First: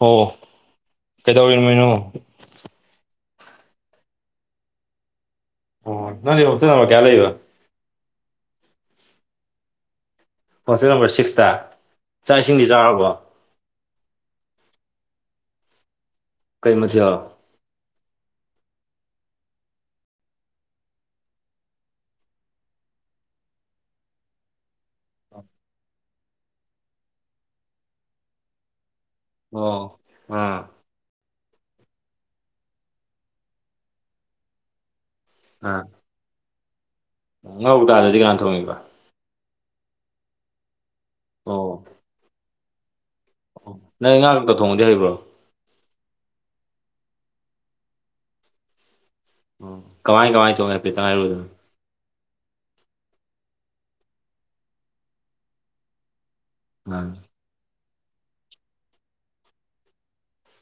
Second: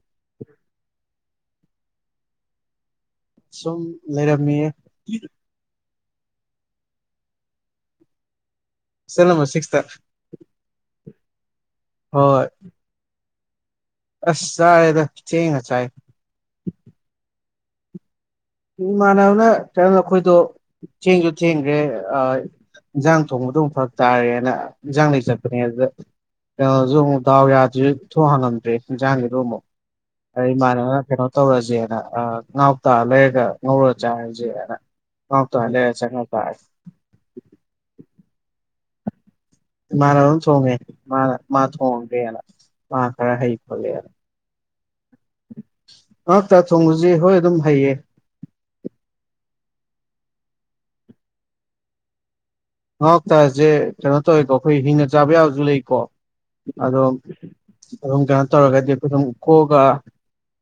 ꯑꯣ ꯀꯩꯗꯧꯔꯝꯃꯤꯅꯣ ꯁꯨꯝ ꯂꯩꯔꯝꯃꯤꯌꯦ ꯑꯣ ꯅꯪꯗꯤ ꯍꯣꯁꯇꯦꯜ ꯅꯝꯕꯔ ꯀꯌꯥꯗ ꯂꯩꯔꯤꯕ ꯍꯣꯁꯇꯦꯜ ꯅꯝꯕꯔ ꯁꯤꯛꯁ ꯇꯥ ꯍꯣꯁꯇꯦꯜ ꯅꯝꯕꯔ ꯁꯤꯛꯁꯇ ꯆꯥꯛ ꯍꯣꯏ ꯏꯁꯤꯡꯗꯤ ꯆꯥꯔꯕꯣ ꯑꯁ ꯆꯥꯔꯦꯗ ꯊꯦꯡꯅ ꯆꯥꯏ ꯀꯩ ꯃꯊꯦꯜ ꯏꯃꯥꯟꯅꯕꯅ ꯀꯩꯅꯣꯗꯣ ꯑꯩꯈꯣꯏꯗꯣ ꯊꯦꯡꯁꯨ ꯊꯦꯡꯈ꯭ꯔꯦ ꯑꯥ ꯏꯟꯁꯥꯡ ꯊꯣꯡꯕꯗ ꯑꯃꯨꯛ ꯐꯔꯛ ꯇꯥꯔꯦꯅ ꯏꯟꯖꯥꯡ ꯂꯩ ꯆꯠꯄꯅꯦ ꯑꯗꯨꯗ ꯀꯩꯅꯣꯁꯨ ꯑꯃꯨꯛ ꯗꯥꯎ ꯌꯥꯗ꯭ꯔꯤꯁꯨ ꯊꯣꯡ ꯍꯥꯡꯉꯝꯗ꯭ꯔꯦ ꯏꯟꯁꯥꯡꯒꯤ ꯑꯗꯨ ꯑꯃꯨꯛ ꯑꯣ ꯑꯗꯒꯤ ꯑꯥ ꯏꯃꯥꯟꯅꯅ ꯀꯩꯅꯣ ꯇꯧꯔꯁꯦꯅ ꯉꯥ ꯀꯣꯛꯇ ꯂꯩꯔ ꯑꯗꯨꯝ ꯉꯧꯔ ꯆꯥꯔꯁꯦꯅ ꯉꯥ ꯀꯣꯛꯇ ꯆꯪꯉꯥ ꯆꯥꯔꯦ ꯉꯥ ꯀꯣꯛꯇꯨꯗꯤ ꯀꯅꯥ ꯊꯣꯡꯉꯤꯕ ꯏꯃꯥꯟꯅꯕꯅ ꯊꯣꯡꯉꯦ ꯃꯥꯅ ꯃꯥ ꯑꯣ ꯊꯣꯡꯒꯦꯅ ꯃꯥꯅ ꯈꯔ ꯍꯩ ꯑꯣ. ꯈꯣꯠꯂꯦꯅ ꯅꯪ ꯉꯥ ꯀꯧꯇꯥ ꯊꯣꯡꯕꯗꯤ ꯍꯩꯕ꯭ꯔꯣ ꯉꯥ ꯀꯣꯛꯇ ꯊꯣꯡꯕꯁꯦ ꯍꯣꯏ ꯑꯗꯨꯝ ꯍꯩꯌꯦ ꯑꯣ ꯀꯃꯥꯏ ꯀꯃꯥꯏꯅ ꯊꯣꯡꯉꯤ ꯍꯥꯏꯐꯦꯠꯇꯡ ꯍꯥꯏꯔꯛꯎꯅꯦ ꯉꯥ ꯀꯣꯛꯇꯥꯁꯦ ꯀꯩꯅꯣ ꯇꯧꯋꯦꯀꯣ ꯑꯩꯈꯣꯏ ꯍꯤꯡꯅ ꯆꯥꯕ ꯌꯥꯕꯁꯨ ꯂꯩꯀꯣ ꯑꯗꯣ ꯑꯗꯨꯝ ꯀꯩꯅꯣ ꯇꯧꯔꯒꯗꯤ ꯑꯩꯈꯣꯏ ꯑꯗꯨꯝ ꯒꯣꯛꯑꯒ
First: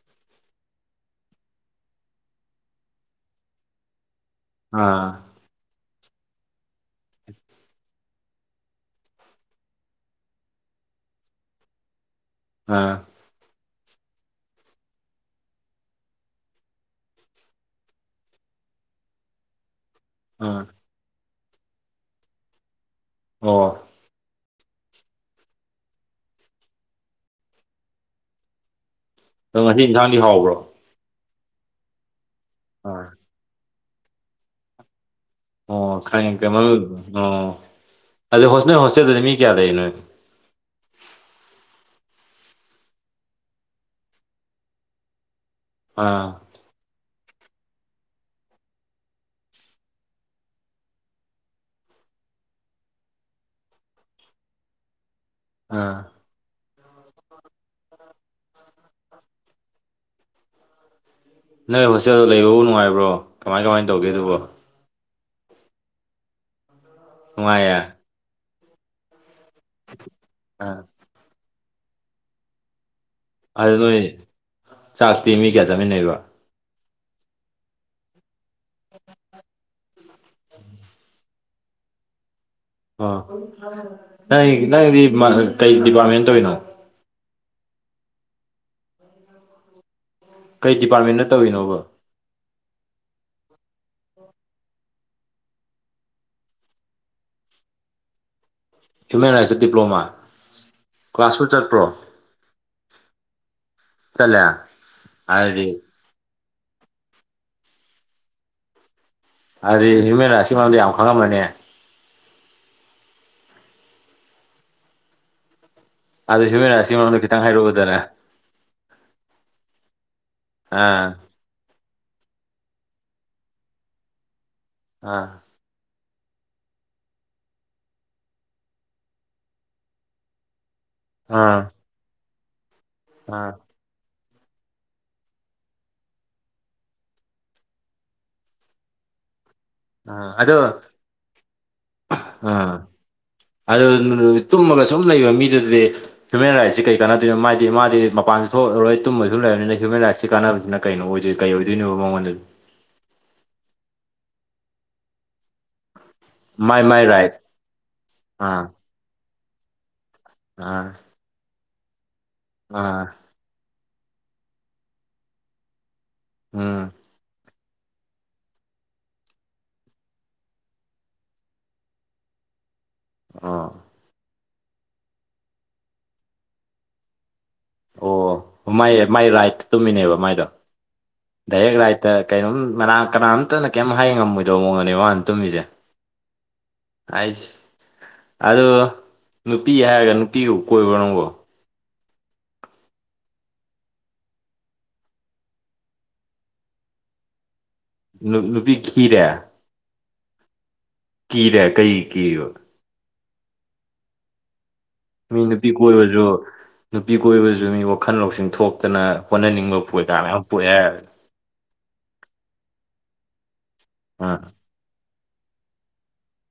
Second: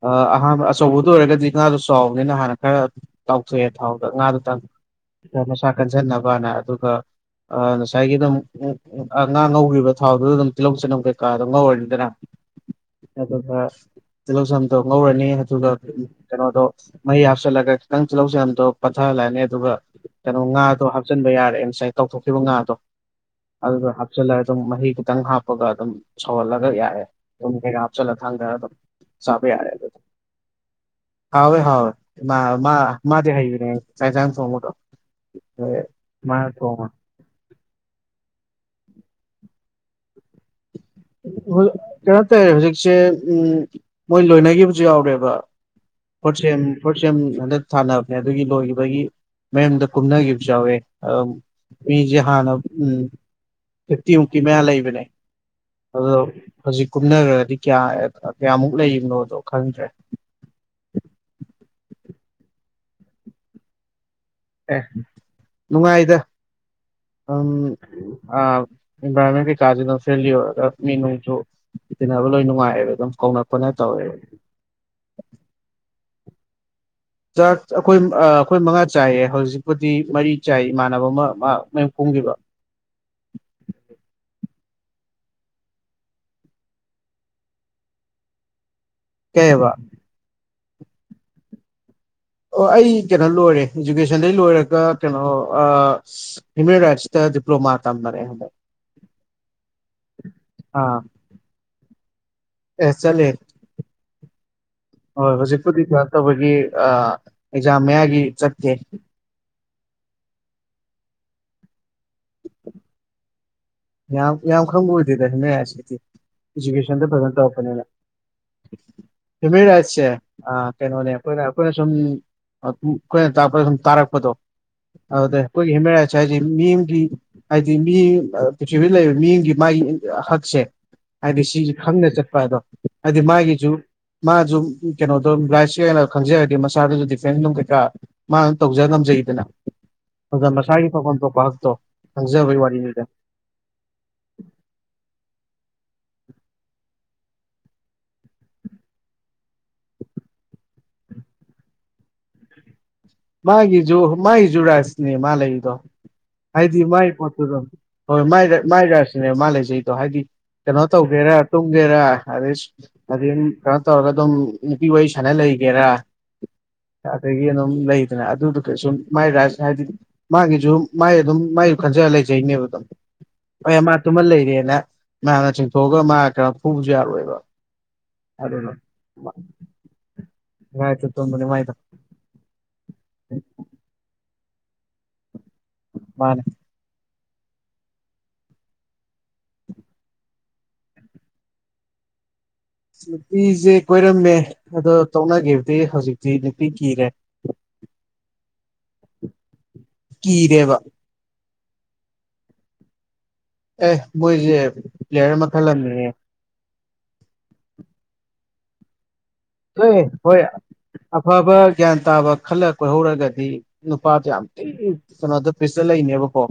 ꯑꯥ ꯑꯍꯥꯟꯕ ꯑꯆꯧꯕꯗꯨ ꯑꯣꯏꯔꯒꯗꯤ ꯉꯥꯗꯣ ꯆꯥꯎꯕꯅꯤꯅ ꯍꯥꯟꯅ ꯈꯔ ꯇꯥꯎꯊꯣꯛꯑꯦ ꯊꯥꯎꯗ ꯉꯥꯗꯨꯗꯡ ꯑꯥ ꯃꯁꯥ ꯀꯟꯖꯟꯅꯕꯅ ꯑꯗꯨꯒ ꯑꯥ ꯉꯁꯥꯏꯒꯤ ꯑꯗꯨꯝ ꯉꯥ ꯉꯧꯈꯤꯕ ꯊꯥꯎꯗꯨꯗ ꯑꯗꯨꯝ ꯇꯤꯜꯍꯧ ꯆꯅꯝ ꯀꯩꯀꯥꯗꯣ ꯉꯧꯔꯅꯤꯗꯅ ꯑꯥ ꯑꯗꯨꯒ ꯇꯤꯜꯍꯧ ꯆꯅꯝꯗꯣ ꯉꯧꯔꯅꯤ ꯑꯗꯨꯒ ꯀꯩꯅꯣꯗꯣ ꯃꯍꯤ ꯍꯥꯞꯆꯤꯜꯂꯒ ꯈꯤꯇꯪ ꯇꯤꯜꯍꯧ ꯆꯅꯝꯗꯣ ꯄꯠꯊꯥꯍꯜꯂꯅꯤ ꯑꯗꯨꯒ ꯀꯩꯅꯣ ꯑꯥ ꯉꯥꯗꯣ ꯍꯥꯞꯆꯤꯟꯕ ꯌꯥꯔꯦ ꯉꯁꯥꯏ ꯇꯥꯎꯊꯣꯛꯈꯤꯕ ꯉꯥꯗꯣ ꯑꯣ ꯑꯗꯨꯒ ꯍꯥꯞꯆꯤꯜꯂꯒ ꯑꯗꯨꯝ ꯃꯍꯤ ꯈꯤꯇꯪ ꯍꯥꯞꯄꯒ ꯑꯗꯨꯝ ꯁꯧꯍꯜꯂꯒ ꯌꯥꯥꯔꯦ ꯑꯗꯨꯝ ꯀꯩꯀꯥ ꯍꯥꯞꯆꯜꯂ ꯊꯥꯡꯗ ꯑꯗꯨꯝ ꯆꯥꯕ ꯑꯗꯣ ꯌꯥꯔꯦ ꯉꯁꯤ ꯏꯟꯁꯥꯡꯗꯤ ꯍꯥꯎꯕ꯭ꯔꯣ ꯍꯥꯎꯏ ꯍꯥꯎꯏ ꯃꯥ ꯃꯥ ꯑꯥ ꯃꯥꯗꯤ ꯍꯩꯕꯅꯦ ꯆꯆꯥꯛ ꯏꯟꯖꯥꯡ ꯊꯣꯡꯕꯗꯣ ꯫ ꯑꯣ ꯈꯪꯏ ꯀꯦꯕꯜ ꯑꯣ ꯑꯗꯨ ꯍꯣꯁꯅꯦꯜ ꯅꯣꯏ ꯍꯣꯁꯇꯦꯜꯗꯨꯗ ꯃꯤ ꯀꯌꯥ ꯂꯩ ꯅꯣꯏ꯫ ꯀꯩꯅꯣ ꯇꯧꯋꯦ ꯍꯧꯖꯤꯛꯁꯦ ꯎꯝ ꯃꯣꯏ ꯂꯣꯏꯅꯈꯤꯕꯁꯨ ꯌꯥꯎꯔꯦꯕ꯫ ꯑꯥ ꯀꯣꯠꯁꯦꯝ ꯐꯣꯔꯁꯦꯝ ꯍꯟꯗꯛ ꯊꯥꯅꯕꯅꯦ ꯑꯗꯨꯒꯤ ꯂꯣꯏꯒꯤꯕꯒꯤ ꯃꯌꯨꯝꯗ ꯀꯨꯝꯅꯒꯤꯕꯁꯨ ꯌꯥꯎꯋꯦ ꯑꯗꯨꯝ ꯫ ꯃꯤꯖꯦ ꯍꯥꯟꯅ ꯎꯝ ꯐꯤꯞꯇꯤꯃꯨꯛꯀꯤ ꯃꯌꯥ ꯂꯩꯕꯅꯦ꯫ ꯑꯥ ꯑꯗꯣ ꯍꯧꯖꯤꯛ ꯀꯨꯝꯅꯒꯔ꯭ꯗꯤ ꯀꯌꯥ ꯀꯌꯥꯃꯨꯛ ꯂꯩꯕꯅꯣꯗꯣ ꯈꯪꯗ꯭ꯔꯦ ꯅꯣꯏ ꯍꯣꯁꯇꯦꯜꯗꯣ ꯂꯩꯕꯕꯨ ꯅꯨꯡꯉꯥꯏꯕ꯭ꯔꯣ ꯀꯃꯥꯏ ꯀꯃꯥꯏꯅ ꯇꯧꯒꯦ ꯗꯨꯕꯣ꯫ ꯑꯦ ꯅꯨꯡꯉꯥꯏꯗꯥ ꯑꯎꯝ ꯅꯨꯡꯉꯥꯏꯌꯦ ꯑ ꯏꯟꯚꯥꯏꯔꯣꯟꯃꯦꯟ ꯀꯩꯀꯥꯁꯨ ꯗꯨꯝ ꯐꯔ꯭ꯦꯟꯂꯤ ꯑꯣꯏꯔꯒ ꯑꯥ ꯃꯤ ꯅꯨꯡꯁꯨ ꯇꯤꯟꯅꯕ ꯂꯣꯏ ꯅꯨꯡꯉꯥꯏꯌꯦꯕ ꯑꯗꯨꯝ꯫ ꯀꯧꯅ ꯈꯣꯠꯅ ꯑꯗꯨ ꯅꯣꯏ ꯇꯧꯋꯦꯕ ꯆꯥꯛꯇꯤ ꯃꯤ ꯀꯌꯥ ꯆꯥꯃꯤꯟꯅꯩꯕ꯫ ꯆꯥꯛ ꯑꯩꯈꯣꯏ ꯑ ꯑꯩꯈꯣꯏ ꯃꯉꯥ ꯆꯥꯏꯌꯦ ꯍꯧꯖꯤꯛ꯫ ꯄꯨꯗꯤ ꯃꯔꯤ ꯆꯥꯏ ꯏꯃꯥꯟꯅꯕ ꯑꯃ ꯃꯥ ꯃꯌꯨꯝ ꯀꯨꯝꯒꯤꯕ꯫ ꯑꯣ ꯅꯪ ꯅꯪꯗꯤ ꯃ ꯀꯩ ꯗꯤꯄꯥꯔꯠꯃꯦꯟ ꯇꯧꯏꯅꯣ꯫ ꯀꯩꯑꯕ꯫ ꯀꯩ ꯗꯤꯄꯥꯔꯠꯃꯦꯟꯗ ꯇꯧꯏꯅꯣꯕ꯫ ꯑꯣ ꯑꯩ ꯀꯩꯅꯣ ꯂꯣꯏꯔꯦ ꯏꯖꯨꯀꯦꯁꯟꯗꯩ ꯂꯣꯏꯔꯒ ꯀꯩꯅꯣ ꯑꯥ ꯍꯨꯃꯦꯟ ꯔꯥꯏꯠꯁ ꯇ ꯗꯤꯄꯂ꯭ꯣꯃꯥ ꯇꯝꯅꯔꯦ ꯍꯟꯗꯛ ꯫ ꯍ꯭ꯌꯨꯃꯦꯟ ꯔꯥꯏꯠꯁꯇ ꯗꯤꯄ꯭ꯂꯣꯃꯥ ꯑꯥ ꯀ꯭ꯂꯥꯁꯄꯨ ꯆꯠꯄ꯭ꯔꯣ꯫ ꯑꯦ ꯆꯠꯂꯦ ꯆꯠꯂꯦ ꯍꯣꯏ ꯑꯗꯨꯗꯤ ꯍꯨꯖꯤꯛꯄꯨꯗꯤꯀ ꯇꯧꯕꯒꯤ ꯑꯥ ꯑꯦꯛꯖꯥꯝ ꯃꯌꯥꯒꯤ ꯆꯠꯀꯦ꯫ ꯑꯗꯨꯗꯤ ꯍꯨꯃꯦꯟ ꯔꯥꯏꯠꯁ ꯀꯤ ꯃꯔꯝꯗ ꯌꯥꯝ ꯈꯪꯉꯝꯃꯅꯤ ꯫ ꯌꯥꯝ ꯌꯥꯝ ꯈꯪꯕ ꯑꯣꯏꯗꯦꯗ ꯍꯨꯃꯦꯟ ꯔꯥꯏꯠꯁ ꯀꯤꯗꯤ ꯑꯗꯨ ꯍ꯭ꯌꯨꯃꯦꯟ ꯔꯥꯏꯠꯁꯀꯤ ꯏꯖꯨꯀꯦꯁꯟꯗ ꯃꯔꯝꯗ ꯐꯖꯅ ꯈꯤꯇꯪ ꯇꯧꯔꯛꯄꯅꯤꯅ꯫ ꯍꯥꯏꯔꯛꯎꯗꯅ ꯍꯨꯃꯦꯟ ꯔꯥꯏꯠꯁꯦ ꯑ ꯑꯥ ꯀꯩꯅꯣꯅꯦ ꯑꯩꯈꯣꯏꯅ ꯫ ꯑꯩꯈꯣꯏꯅ ꯁꯨꯝ ꯑ ꯎꯝ ꯑꯩꯈꯣꯏꯅ ꯇꯥꯛꯄꯗ ꯁꯨꯝ ꯇꯥꯔꯛꯄꯗꯣ ꯑꯥ ꯑꯗꯨꯗ ꯑꯩꯈꯣꯏꯒꯤ ꯍꯨꯃꯦꯟ ꯔꯥꯏꯠꯁ ꯍꯥꯏꯖꯦ ꯃꯤ ꯑꯃꯒꯤ ꯍꯥꯏꯗꯤ ꯃꯤ ꯑꯥ ꯄ꯭ꯔꯤꯊꯤꯕꯤꯗ ꯂꯩꯔꯤꯕ ꯃꯤ ꯑꯃꯒꯤ ꯃꯥꯒꯤ ꯍꯛꯁꯦ ꯍꯥꯏꯗꯤ ꯑꯥ ꯁꯤꯁꯦ ꯈꯪꯅ ꯆꯠꯄ ꯑꯗꯣ꯫ ꯍꯥꯏꯗꯤ ꯑꯥ ꯃꯥꯒꯤꯁꯖꯨ꯫ ꯃꯥꯖꯨ ꯀꯩꯅꯣꯗꯣ ꯔꯥꯏꯠꯁ ꯇꯣ ꯍꯦꯟꯅ ꯈꯪꯖꯔꯗꯤ ꯃꯁꯥꯗꯁꯨ ꯗꯤꯐꯦꯟꯁ ꯅꯨꯡ ꯀꯩꯀꯔ꯭ꯥ ꯃꯥꯅ ꯗꯨꯝ ꯇꯧꯖ ꯉꯝꯖꯩꯗꯅ꯫ ꯑꯥ ꯑꯗ ꯑꯗꯣ ꯃꯁꯥꯒꯤ ꯐꯪꯐꯝ ꯊꯣꯛꯄ ꯍꯛꯇꯣ ꯈꯪꯖꯕꯩ ꯑꯥ ꯋꯥꯔꯤꯅꯤꯗ꯫ ꯑꯗꯨ ꯇꯨꯝꯃꯒ ꯁꯨꯝ ꯂꯩꯕ ꯃꯤꯗꯨꯗꯗꯤ ꯍ꯭ꯌꯨꯃꯦꯟ ꯔꯥꯏꯠꯁꯦ ꯀꯩ ꯀꯥꯟꯅꯗꯣꯏꯅꯣ ꯃꯥꯏꯗꯤ ꯃꯥꯗꯤ ꯃꯄꯥꯟꯁꯨ ꯊꯣꯛꯑꯔꯣꯏ ꯇꯨꯝꯕꯁꯨ ꯂꯩꯔꯕꯅꯤꯅ ꯍꯌꯨꯃꯦꯟ ꯔꯥꯏꯠꯁꯤ ꯀꯥꯟꯅꯕꯁꯤꯅ ꯀꯩꯅꯣ ꯑꯣꯏꯗꯣꯏ ꯀꯩ ꯑꯣꯏꯗꯣꯏꯅꯣ ꯃꯉꯣꯟꯗ ꯃꯥꯒꯤꯖꯨ ꯃꯥꯏꯖꯨ ꯔꯥꯏꯠꯁꯅꯦ ꯃꯥ ꯂꯩꯔꯤꯗꯣ ꯍꯥꯏꯗꯤ ꯃꯥꯏ ꯄꯣꯠꯇꯨꯗꯣ ꯍꯣꯏ ꯃꯥꯏ ꯑꯥ ꯃꯥꯏ ꯔꯥꯏꯠꯁꯖꯇꯨꯅꯦꯕ ꯃꯥ ꯂꯩꯖꯩꯗꯣ ꯍꯥꯏꯗꯤ ꯀꯩꯅꯣ ꯑꯥ ꯇꯧꯒꯦꯔꯥ ꯇꯨꯝꯒꯦꯔ ꯑꯗꯩ ꯑꯥ ꯑꯗꯩ ꯀꯩꯅꯣ ꯇꯧꯔꯒ ꯑꯗꯨꯝ ꯅꯨꯄꯤ ꯋꯥꯔꯤ ꯁꯥꯟꯅ ꯂꯩꯒꯦꯔꯥ ꯎꯝ ꯑꯗꯒꯤ ꯑꯗꯨꯝ ꯂꯩ ꯑꯗꯨꯗ ꯀ ꯁꯨꯝ ꯃꯥꯏ ꯔꯥꯏꯠꯁ ꯍꯥꯏꯗꯤ ꯃꯥꯒꯤꯖꯨ ꯃꯥꯏ ꯑꯗꯨꯝ ꯃꯥꯏꯖꯨ ꯈꯟꯖ ꯂꯩꯖꯩꯅꯦꯕ ꯑꯗꯣ ꯑꯣ ꯍ ꯃꯥ ꯇꯨꯝꯃ ꯂꯩꯔꯦꯅ ꯃꯌꯥꯝꯅ ꯆꯤꯡꯊꯣꯛꯑꯒ ꯃꯥ ꯀꯩꯅꯣ ꯐꯨꯕꯖꯨ ꯌꯥꯔꯣꯏꯕ꯫ ꯑꯗꯨꯅ ꯑꯣ ꯃꯥꯏ ꯃꯥꯏ ꯔꯥꯏꯠ ꯇꯨꯝꯃꯤꯅꯦꯕ ꯃꯥꯏꯗꯣ ꯉꯥꯏꯇ ꯇꯨꯝꯕꯅꯦ ꯃꯥꯏꯗꯣ ꯗꯥꯏꯔꯦꯛ ꯔꯥꯏꯠ ꯀꯩꯅꯣꯝ ꯀꯅꯥꯝꯇꯅ ꯀꯩꯝ ꯍꯥꯏ ꯉꯝꯃꯣꯏꯗꯧꯕ ꯃꯑꯣꯡꯗꯅꯦꯕ ꯃꯥꯅ ꯇꯨꯝꯃꯤꯖꯦ ꯫ ꯃꯥꯅꯤ ꯫ ꯑꯩꯁ ꯑꯗꯣ ꯅꯨꯄꯤ ꯍꯥꯏꯔꯒ ꯅꯨꯄꯤꯕꯨ ꯀꯣꯏꯕꯔꯣ ꯅꯪꯕꯣ ꯅꯨꯄꯤꯁꯦ ꯀꯣꯏꯔꯝꯃꯦ ꯑꯗꯣ ꯇꯣꯛꯅꯈꯤꯕꯗꯤ ꯍꯧꯖꯤꯛꯇꯤ ꯅꯨꯄꯤ ꯀꯤꯔꯦ ꯅꯨ ꯅꯨꯄꯤ ꯈꯤꯔꯦ ꯀꯤꯔꯦꯕ ꯀꯤꯔꯦ ꯀꯩꯒꯤ ꯀꯤꯔꯤꯕ ꯑꯦ ꯃꫭꯏꯖꯦ ꯃꯤ ꯅꯨꯄꯤ ꯀꯣꯏꯕꯁꯨ ꯅꯨꯄꯤ ꯀꯣꯏꯕꯁꯨ ꯃꯤ ꯋꯥꯈꯜ ꯂꯧꯁꯤꯡ ꯊꯣꯛꯇꯅ ꯍꯣꯠꯅꯅꯤꯡꯕ ꯄꯣꯏꯀꯥ ꯃꯌꯥꯝ ꯄꯣꯛꯑꯦ ꯍꯥꯏꯔꯒ ꯐꯕ ꯒ꯭ꯌꯥꯟ ꯇꯥꯕ ꯈꯜꯂ ꯀꯣꯏꯍꯧꯔꯒꯗꯤ ꯅꯨꯄꯥꯗꯣ ꯑꯥ ꯌꯥꯝ ꯊꯤ ꯀꯩꯅꯣꯗ ꯄꯤꯁꯇ ꯂꯩꯅꯦꯕꯀꯣ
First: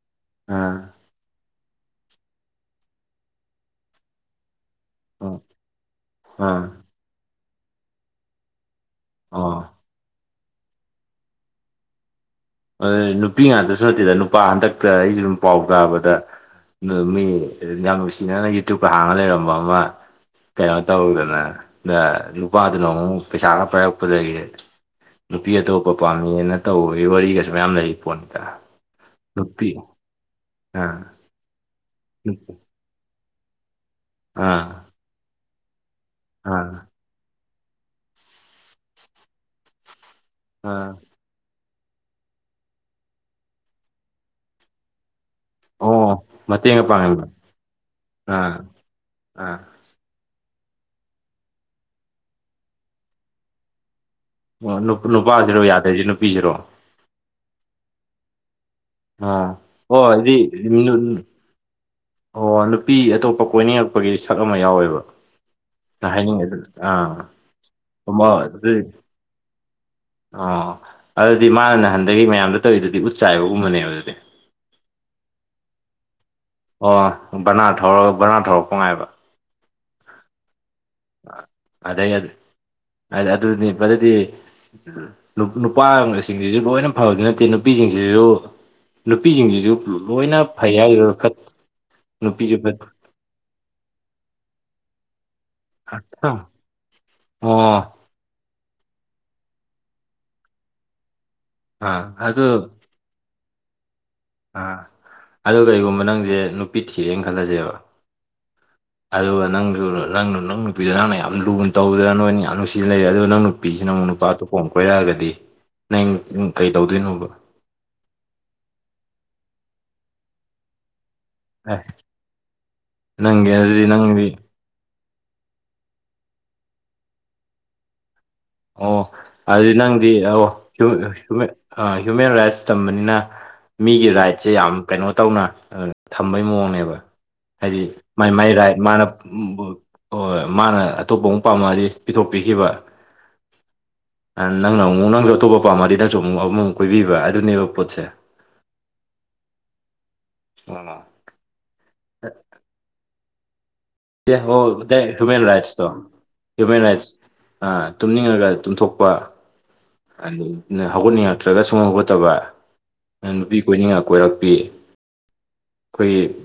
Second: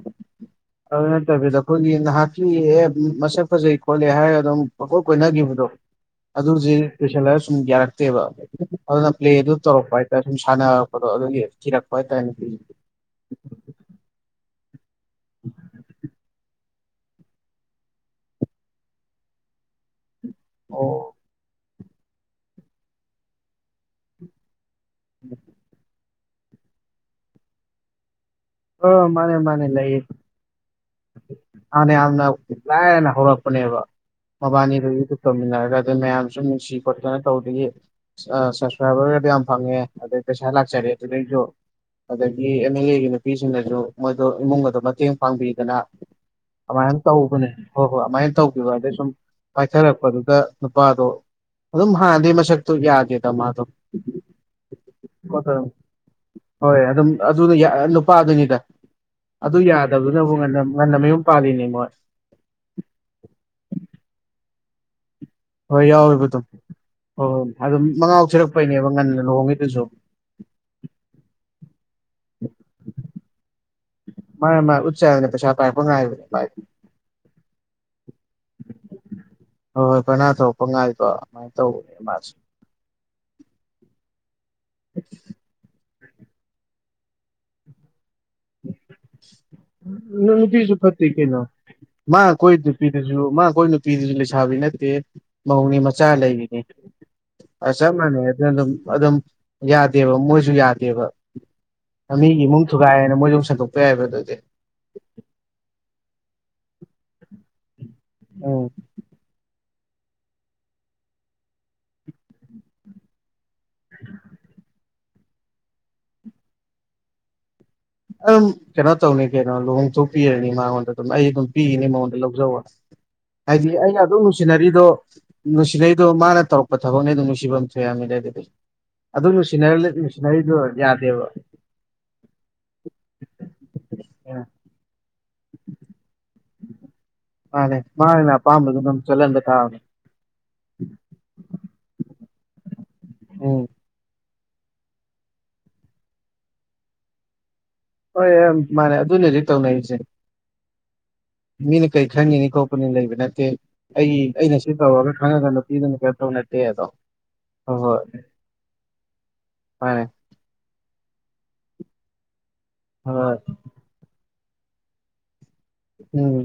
ꯎꯝ ꯑꯗꯨ ꯅꯠꯇꯕꯤꯗ ꯑꯩꯈꯣꯏꯒꯤ ꯅꯍꯥꯛꯀꯤ ꯑꯦ ꯃꯁꯛ ꯐꯖꯩ ꯈꯣꯠꯂꯦ ꯍꯥꯏꯔꯒ ꯑꯗꯨꯝ ꯄꯪꯀꯣꯏ ꯑꯥ ꯀꯣꯏꯅꯈꯤꯕꯗꯣ ꯑꯥ ꯑꯗꯨꯗꯤ ꯀꯨꯏꯁꯤꯜꯂꯒ ꯁꯨꯝ ꯌꯥꯔꯛꯇꯦꯕ ꯑꯗꯨꯅ ꯄ꯭ꯂꯦ ꯑꯣ ꯑꯗꯨꯝ ꯇꯧꯔꯛꯄ ꯍꯥꯏꯇꯥꯔꯦ ꯁꯨꯝ ꯁꯥꯟꯅꯔꯛꯄꯗꯣ ꯑꯗꯨꯒꯤ ꯀꯤꯔꯛꯄ ꯍꯥꯏꯇꯥꯔꯦ ꯅꯨꯄꯤꯗꯣ ꯑꯗꯨ ꯅꯨꯄꯤ ꯉꯥꯛꯇꯁꯨ ꯅꯠꯇꯦꯗ ꯅꯨꯄꯥ ꯍꯟꯗꯛꯇ ꯑꯩꯁꯨꯨꯝ ꯄꯥꯎ ꯇꯥꯕꯗ ꯃꯤ ꯑꯗꯨꯝ ꯌꯥꯝ ꯅꯨꯡꯁꯤꯅꯅ ꯌꯨꯇ꯭ꯌꯨꯕꯀ ꯍꯥꯡꯉ ꯂꯩꯔꯝꯕ ꯑꯃ ꯀꯩꯅꯣ ꯑꯣ ꯇꯧꯗꯅ ꯅꯨꯄꯥꯗꯨꯅ ꯑꯃꯨꯛ ꯄꯩꯁꯥ ꯈꯔ ꯄꯥꯏꯔꯛꯄꯗꯒꯤ ꯅꯨꯄꯤ ꯑꯇꯣꯞꯄ ꯄꯥꯝꯃꯦꯅ ꯇꯧꯕꯒꯤ ꯋꯥꯔꯤꯒꯁꯨ ꯃꯌꯥꯝ ꯂꯩꯔꯤꯄꯣꯠꯅꯤꯗ ꯑ ꯃꯥꯅꯦ ꯃꯥꯅꯦ ꯂꯩꯅꯦ ꯑꯥ ꯍꯟꯅꯥ ꯌꯥꯝꯅ ꯂꯥꯏꯔꯅ ꯍꯧꯔꯛꯄꯅꯦꯕ ꯑꯥ ꯃꯕꯥꯅꯤꯗꯨ ꯌꯨꯇꯨꯞ ꯇꯧꯃꯤꯟꯅꯔꯒ ꯑꯗꯨ ꯃꯌꯥꯝꯁꯨ ꯑꯥ ꯅꯨꯡꯁꯤ ꯈꯣꯠ ꯀꯩꯅꯣ ꯇꯧꯕꯗꯒꯤ ꯁꯞꯁꯀ꯭ꯔꯥꯏꯕꯔꯒꯗꯤ ꯌꯥꯝ ꯐꯪꯉꯦ ꯑꯗꯩ ꯄꯩꯁꯥ ꯑꯥ ꯂꯥꯛꯆꯔꯦ ꯑꯗꯨꯗꯩꯁꯨ ꯑꯗꯒꯤ ꯑꯦꯝ ꯑꯦꯜ ꯑꯦꯒꯤ ꯅꯨꯄꯤꯁꯤꯡꯅꯁꯨ ꯃꯣꯏꯗꯣ ꯏꯃꯨꯡꯒꯗꯣ ꯃꯇꯦꯡ ꯄꯥꯡꯕꯤ ꯑꯗꯨꯅ ꯑꯣ ꯃꯇꯦꯡꯒ ꯑꯗꯨꯃꯥꯏꯅ ꯄꯥꯡꯉꯝꯕ ꯇꯧꯕꯅꯦ ꯍꯣꯏ ꯍꯣꯏ ꯑꯗꯨꯃꯥꯏꯅ ꯑꯥ ꯇꯧꯕꯤꯕ ꯑꯗꯩ ꯁꯨꯝ ꯑꯥ ꯆꯊꯔꯛꯄꯗꯨꯗ ꯅꯨꯄꯥꯗꯣ ꯑꯗꯨꯝ ꯍꯥꯟꯅꯗꯩ ꯃꯁꯛꯇꯣ ꯌꯥꯗꯦꯗ ꯃꯥꯗꯣ ꯑꯣ ꯅꯨꯄꯥꯁꯤꯔꯣ ꯌꯥꯗꯩꯁꯦ ꯅꯨꯄꯤꯁꯤꯔꯣ ꯍꯣꯏ ꯑꯗꯨꯝ ꯑꯗꯨꯅ ꯅꯨꯄꯥꯗꯨꯅꯤꯗ ꯑꯥ ꯑꯗꯨ ꯑꯣ ꯌꯥꯗꯕꯗꯨꯅꯕꯨ ꯑꯗꯨꯗꯤ ꯉꯟꯅ ꯉꯟꯅ ꯃꯌꯨꯝ ꯄꯥꯜꯂꯤꯅꯦ ꯃꯣꯏ ꯑꯣ ꯅꯨꯄꯤ ꯑꯇꯣꯞꯄ ꯀꯣꯏꯅꯤꯡꯉꯛꯄꯒꯤꯗꯤ ꯁꯛ ꯑꯃ ꯌꯥꯎꯋꯦꯕ ꯍꯣꯏ ꯇ ꯌꯥꯎꯋꯦꯕ ꯑꯗꯨꯝ [unintelligible] ꯑꯥ ꯍꯣꯏ ꯍꯣꯏ ꯑꯗꯨꯝ [unintelligible] ꯃꯉꯥꯎ ꯊꯤꯔꯛꯄꯩꯅꯦꯕ ꯑꯣꯏꯕꯥꯗꯨ ꯉꯟꯅ ꯂꯨꯍꯣꯡꯉꯤꯗꯨꯁꯨ ꯑꯣ ꯑꯗꯨꯗꯤ ꯃꯥꯅ ꯅꯍꯟꯗꯒꯤ ꯃꯌꯥꯝꯗ ꯇꯧꯔꯤꯗꯨꯗꯤ ꯎꯠ ꯆꯥꯏꯕꯒꯨꯝꯕꯅꯦꯕ ꯑꯗꯨꯗꯤ ꯃꯥꯟꯅꯦ ꯃꯥꯟꯅꯦ ꯎꯠꯆꯥꯏꯕꯅꯦ ꯄꯩꯁꯥ ꯄꯥꯏꯔꯛꯄ ꯉꯥꯏꯕꯅꯦ ꯑꯣ ꯕꯅꯥ ꯊꯧꯔꯒ ꯕꯅꯥ ꯊꯧꯔꯛꯄ ꯉꯥꯏꯕ ꯍꯣꯏ ꯍꯣꯏ ꯕꯔꯅ ꯊꯧꯔꯛꯄ ꯉꯥꯏꯕ ꯑꯗꯨꯃꯥꯏꯅ ꯇꯧꯕꯅꯦ ꯑꯗꯩ ꯑꯗꯨ ꯃꯥꯁꯦ ꯍꯥꯢꯗꯤ ꯑꯗꯨ [unintelligible] ꯄꯗꯤ ꯅꯨꯄꯥꯁꯤꯡꯁꯤꯁꯨ ꯂꯣꯏꯅ ꯐꯕꯗꯤ ꯅꯠꯇꯦ ꯅꯨꯄꯤꯁꯤꯡꯁꯤꯁꯨ ꯅꯨꯄꯤꯁꯤꯡꯁꯤꯁꯨ ꯂꯣꯏꯅ ꯅꯨꯄꯤꯁꯨ ꯐꯩ ꯐꯠꯇꯦ ꯍꯥꯏꯗꯨꯏꯔꯣ ꯐꯠ ꯀꯩꯅꯣ ꯃꯥꯅ ꯅꯨꯄꯤꯁꯨ ꯀꯣꯏ ꯐꯠ ꯅꯨꯄꯤꯗꯨꯁꯨ ꯃꯥꯅ ꯀꯣꯏꯔꯤ ꯅꯨꯄꯤꯗꯨꯁꯨ ꯂꯩꯁꯥꯕꯤ ꯅꯠꯇꯦ ꯃꯧꯅꯤ ꯃꯆꯥ ꯂꯩꯔꯤꯅꯤ ꯑ ꯑꯣ ꯆꯞ ꯃꯥꯟꯅꯩ ꯑꯗꯨꯅ ꯑꯗꯨꯝ ꯑꯗꯨꯝ ꯌꯥꯗꯦꯕ ꯃꯣꯏꯁꯨ ꯌꯥꯗꯦꯕ ꯑꯥ ꯃꯤꯒꯤ ꯑꯗꯨ ꯏꯃꯨꯡ ꯊꯨꯒꯥꯏꯌꯦꯅ ꯃꯣꯏꯁꯨꯨꯝꯡ ꯁꯟꯗꯣꯛꯄ ꯌꯥꯏꯕ ꯑꯗꯨꯗꯤ ꯑꯥ ꯑꯗꯣ ꯀꯩꯒꯨꯝꯕ ꯅꯪꯁꯦ ꯅꯨꯄꯤ ꯊꯤꯔꯦꯅ ꯈꯜꯂꯁꯦꯕ ꯎꯝ ꯑꯗꯨꯒ ꯅꯪꯁꯨ ꯅꯪꯅ ꯅꯪ ꯅꯨꯄꯤꯗ ꯅꯪꯅ ꯌꯥꯝ ꯂꯨꯅ ꯇꯧꯗꯅ ꯅꯣꯏꯅ ꯌꯥꯝ ꯅꯨꯡꯁꯤꯅ ꯂꯩꯔꯦ ꯑꯗꯨ ꯅꯪ ꯅꯨꯄꯤꯁꯤꯅ ꯑꯃꯨꯛ ꯅꯨꯄꯥ ꯑꯇꯣꯞꯄꯃꯨꯛ ꯀꯣꯏꯔꯛꯑꯒꯗꯤ ꯅꯪ ꯀꯩ ꯇꯧꯗꯣꯏꯅꯣꯕ ꯑꯗꯨꯝ ꯀꯩꯅꯣ ꯇꯧꯅꯤ ꯀꯩꯅꯣ ꯂꯨꯍꯣꯡ ꯊꯣꯛꯄꯤꯔꯅꯤ ꯃꯥꯉꯣꯟꯗ ꯑꯗꯨꯝ ꯑꯩ ꯑꯗꯨꯝ ꯑꯦ ꯄꯤꯈꯤꯅꯤ ꯃꯉꯣꯟꯗ ꯂꯧꯖꯧ ꯅꯪꯒꯤ ꯍꯥꯏꯗꯤ ꯑꯗꯨꯗꯤ ꯑꯩꯅ ꯑꯗꯨꯛ ꯅꯪꯗꯤ ꯅꯨꯡꯁꯤꯅꯔꯤꯗꯣ ꯅꯨꯡꯁꯤꯕꯩꯗꯣ ꯃꯥꯅ ꯇꯧꯔꯛꯄ ꯊꯕꯛꯅꯦ ꯑꯗꯨꯝ ꯅꯨꯡꯁꯤꯐꯝ ꯊꯣꯛ ꯌꯥꯝꯃꯤꯗ ꯑꯗꯨꯗꯤ ꯑꯣ ꯑꯗꯨ ꯑꯗꯨꯗꯤ ꯅꯨꯡꯁꯤꯅꯔ ꯅꯪꯗꯤ ꯑꯣ ꯅꯨꯡꯁꯤꯅꯔꯤꯗꯣ ꯌꯥꯗꯦꯕ ꯁꯨꯝꯃꯦ ꯑꯥ ꯍ꯭ꯌꯨꯃꯦꯟ ꯔꯥꯏꯠꯁ ꯇꯝꯕꯅꯤꯅ ꯃꯤꯒꯤ ꯑꯦ ꯔꯥꯏꯠꯁꯦ ꯌꯥꯝ ꯀꯩꯅꯣ ꯇꯧꯅ ꯑꯥ ꯊꯝꯕꯩ ꯃꯑꯣꯡꯅꯦꯕ ꯃꯥꯅꯦ ꯍꯥꯏꯗꯤ ꯃꯥꯅ ꯃꯥꯏ ꯃꯥꯏ ꯑꯄꯥꯝꯕꯗꯨ ꯔꯥꯏꯠ ꯑꯗꯨꯝ ꯃꯥꯅ ꯆꯠꯍꯟꯕ ꯇꯥꯕꯅꯦ ꯍꯣꯏ ꯃꯥꯅ ꯑꯇꯣꯞꯄ ꯑꯃꯨꯛ ꯄꯥꯝꯃꯛꯑꯗꯤ ꯄꯤꯊꯣꯛꯄꯤꯈꯤꯕ ꯎꯝ ꯑꯥ ꯅꯪꯅ ꯑꯃꯨꯛ ꯅꯪꯁꯨ ꯑꯇꯣꯞꯄ ꯄꯥꯝꯃꯗꯤ ꯅꯪꯁꯨ ꯑꯃ ꯑꯃꯃꯨꯛ ꯀꯣꯏꯕꯤꯕ ꯑꯗꯨꯅꯦꯕ ꯄꯣꯠꯁꯦ ꯍꯣꯏ ꯃꯥꯥꯟꯅꯦ ꯑꯗꯨꯅꯦ ꯍꯧꯖꯤꯛ ꯇꯧꯅꯩꯁꯦ [unintelligible] ꯃꯤꯅ ꯀꯩ ꯈꯟꯒꯤꯅꯤ ꯈꯣꯠꯄꯅꯤ ꯂꯩꯕ ꯅꯠꯇꯦ ꯑꯩ [unintelligible] ꯑꯩꯅ ꯁꯤ ꯇꯧꯔꯒ ꯍ꯭ꯌꯨꯃꯦꯟ ꯈꯪꯉꯒ ꯔꯥꯏꯠꯁꯇꯣ ꯅꯨꯄꯤꯗꯨꯅ ꯀꯩꯝ ꯇꯧ ꯅꯠꯇꯦ ꯍ꯭ꯌꯨꯃꯦꯟ ꯑꯗꯣ ꯔꯥꯏꯠꯁ ꯍꯣꯏ ꯑꯥ ꯍꯣꯏ ꯇꯨꯝꯅꯤꯡꯉꯒ ꯇꯨꯝꯊꯣꯛꯄ ꯃꯥꯅꯦ ꯑꯗꯨꯅ ꯍꯧꯒꯠꯅꯤꯡꯉꯛꯇ꯭ꯔꯒ ꯁꯨꯉꯧ ꯍꯧꯒꯠꯇꯕ ꯅꯪ ꯍꯣꯏ ꯅꯨꯄꯤ ꯀꯣꯏꯅꯤꯡꯉ ꯀꯣꯏꯔꯛꯄꯤ ꯑꯩꯈꯣꯏꯒꯤ ꯎꯝ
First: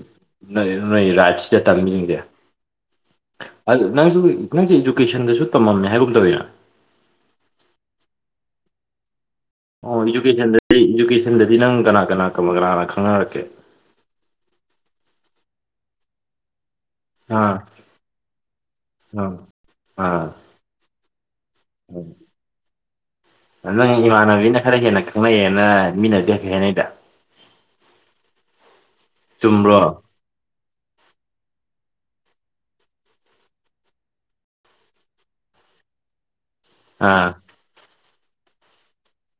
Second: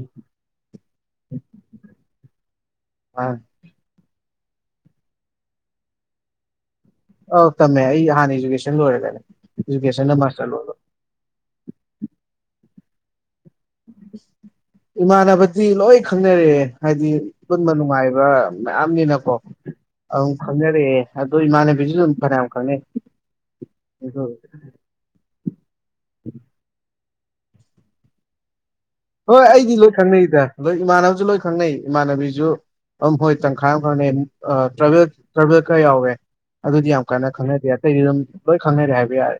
ꯅꯣꯏ ꯅꯣꯏ ꯔꯥꯏꯠꯁꯤꯗ ꯇꯝꯃꯤꯁꯤꯡꯁꯦ ꯃꯥꯅꯦ ꯑꯗꯨ ꯅꯪꯁꯨ ꯅꯪꯁꯨ ꯏꯖꯨꯀꯦꯁꯟꯗꯁꯨ ꯇꯝꯃꯝꯃꯦ ꯍꯥꯏꯒꯨꯝ ꯇꯧꯋꯤꯅ ꯑꯧ ꯇꯝꯃꯦ ꯑꯩ ꯍꯥꯟꯅ ꯏꯖꯨꯀꯦꯁꯟ ꯂꯣꯏꯔꯛꯑꯦ ꯑꯣ ꯏꯖꯨꯀꯦꯁꯟꯗꯗꯤ ꯏꯖꯨꯀꯦꯁꯟꯗꯗꯤ ꯅꯪ ꯀꯅꯥ ꯀꯅꯥ ꯇꯝꯕ ꯀꯅꯥ ꯀꯅꯥ ꯈꯪꯅꯔꯛꯀꯦ ꯏꯃꯥꯟꯅꯕꯗꯤ ꯂꯣꯏ ꯈꯪꯅꯔꯦ ꯍꯥꯏꯗꯤ ꯑꯥ ꯄꯨꯟꯕ ꯅꯨꯡꯉꯥꯏꯕ ꯑꯥ ꯃꯌꯥꯝꯅꯤꯅꯀꯣ ꯑꯥ ꯑꯗꯨꯝ ꯈꯪꯅꯔꯛꯑꯦ ꯑꯗꯨ ꯏꯃꯥꯟꯅꯕꯤ ꯕꯤꯖꯨ ꯗꯨꯝ ꯐꯅꯌꯥꯝ ꯈꯪꯅꯩ ꯅꯪ ꯑꯗꯣ ꯏꯃꯥꯟꯅꯕꯤꯅ ꯈꯔ ꯍꯦꯟꯅ ꯈꯪꯅꯩꯑꯦꯅ ꯃꯤꯅꯗꯤ ꯍꯥꯏꯐꯦꯠ ꯍꯥꯏꯅꯩꯗ ꯍꯣꯏ ꯑꯩꯗꯤ ꯆꯨꯝꯕ꯭ꯔꯣ ꯂꯣꯏ ꯈꯪꯅꯩꯗ ꯑꯗꯣ ꯏꯃꯥꯟꯅꯕꯁꯨ ꯂꯣꯏ ꯈꯪꯅꯩ ꯏꯃꯥꯟꯅꯕꯤꯁꯨ ꯑꯝ ꯍꯣꯏ ꯇꯪꯈꯥꯏ ꯑꯝ ꯈꯪꯅꯩ ꯑꯥ ꯇ꯭ꯔꯥꯏꯚꯦꯜ ꯇ꯭ꯔꯥꯏꯚꯦꯜ ꯈꯔ ꯌꯥꯎꯋꯦ ꯑꯗꯨꯗꯤ ꯌꯥꯝ ꯑꯥ ꯀꯟꯅ ꯈꯪꯅꯗꯦ ꯑꯇꯩꯗꯤ ꯑꯗꯨꯝ ꯂꯣꯏ ꯈꯪꯅꯔꯦ ꯍꯥꯏꯕ ꯌꯥꯔꯦ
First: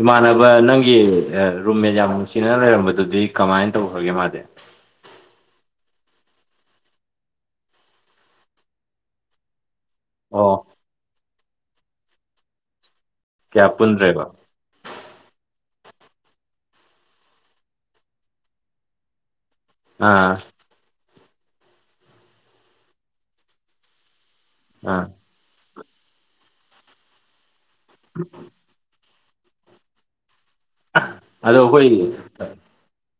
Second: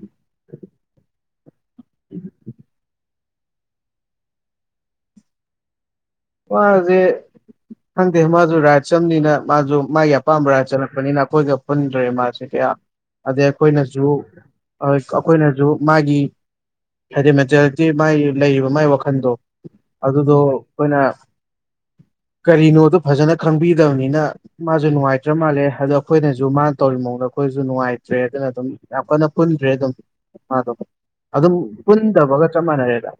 ꯏꯃꯥꯟꯅꯕ ꯅꯪꯒꯤ ꯑꯥ ꯔꯨꯝꯃꯦꯠ ꯌꯥꯝ ꯅꯨꯡꯁꯤꯅꯅ ꯂꯩꯔꯝꯕꯗꯨꯗꯤ ꯀꯃꯥꯏꯅ ꯇꯧꯈ꯭ꯔꯥꯒꯦ ꯃꯥꯗꯤ ꯃꯥꯁꯦ ꯈꯪꯗꯦ ꯃꯥꯁꯨ ꯔꯥꯏꯠꯁ ꯑꯝꯅꯤꯅ ꯃꯥꯁꯨ ꯃꯥꯒꯤ ꯑꯄꯥꯝꯕ ꯑꯣ ꯔꯥꯏꯠꯁ ꯆꯠꯂꯦ ꯅꯤꯅ ꯑꯩꯈꯣꯏꯒ ꯄꯨꯟꯗ꯭ꯔꯦ ꯃꯥꯁꯦ ꯀꯌꯥ ꯑꯗꯩ ꯀꯌꯥ ꯑꯩꯈꯣꯏꯅꯁꯨ ꯄꯨꯟꯗ꯭ꯔꯦꯕ ꯑꯩꯈꯣꯏꯅꯁꯨ ꯃꯥꯒꯤ ꯍꯥꯏꯗꯤ ꯃꯦꯟꯇꯦꯂꯤꯇꯤ ꯃꯥꯒꯤ ꯂꯩꯔꯤꯕ ꯃꯥꯒꯤ ꯋꯥꯈꯟꯗꯣ ꯑꯗꯨꯗꯣ ꯑꯥ ꯑꯩꯈꯣꯏꯅ ꯀꯔꯤꯅꯣꯗꯨ ꯐꯖꯅ ꯈꯪꯕꯤꯗꯕꯅꯤꯅ ꯃꯥꯁꯨ ꯑꯥ ꯅꯨꯡꯉꯥꯏ ꯇ꯭ꯔꯥ ꯃꯥꯜꯂꯦ ꯑꯗꯣ ꯑꯩꯈꯣꯏꯅꯁꯨ ꯃꯥꯅ ꯇꯧꯔꯤ ꯃꯑꯣꯗꯣ ꯑꯩꯈꯣꯏꯁꯨ ꯅꯨꯡꯉꯥꯏꯇ꯭ꯔꯦ ꯑꯗꯨꯅ ꯑꯗꯨꯝ ꯌꯥꯝ ꯀꯟꯅ ꯄꯨꯟꯗ꯭ꯔꯦ ꯑꯗꯨꯝ ꯃꯥꯗꯣ ꯑꯗꯨꯝ ꯑꯗꯣ ꯄꯨꯟꯗꯕꯒ ꯆꯞ ꯃꯥꯟꯅꯔꯦꯗ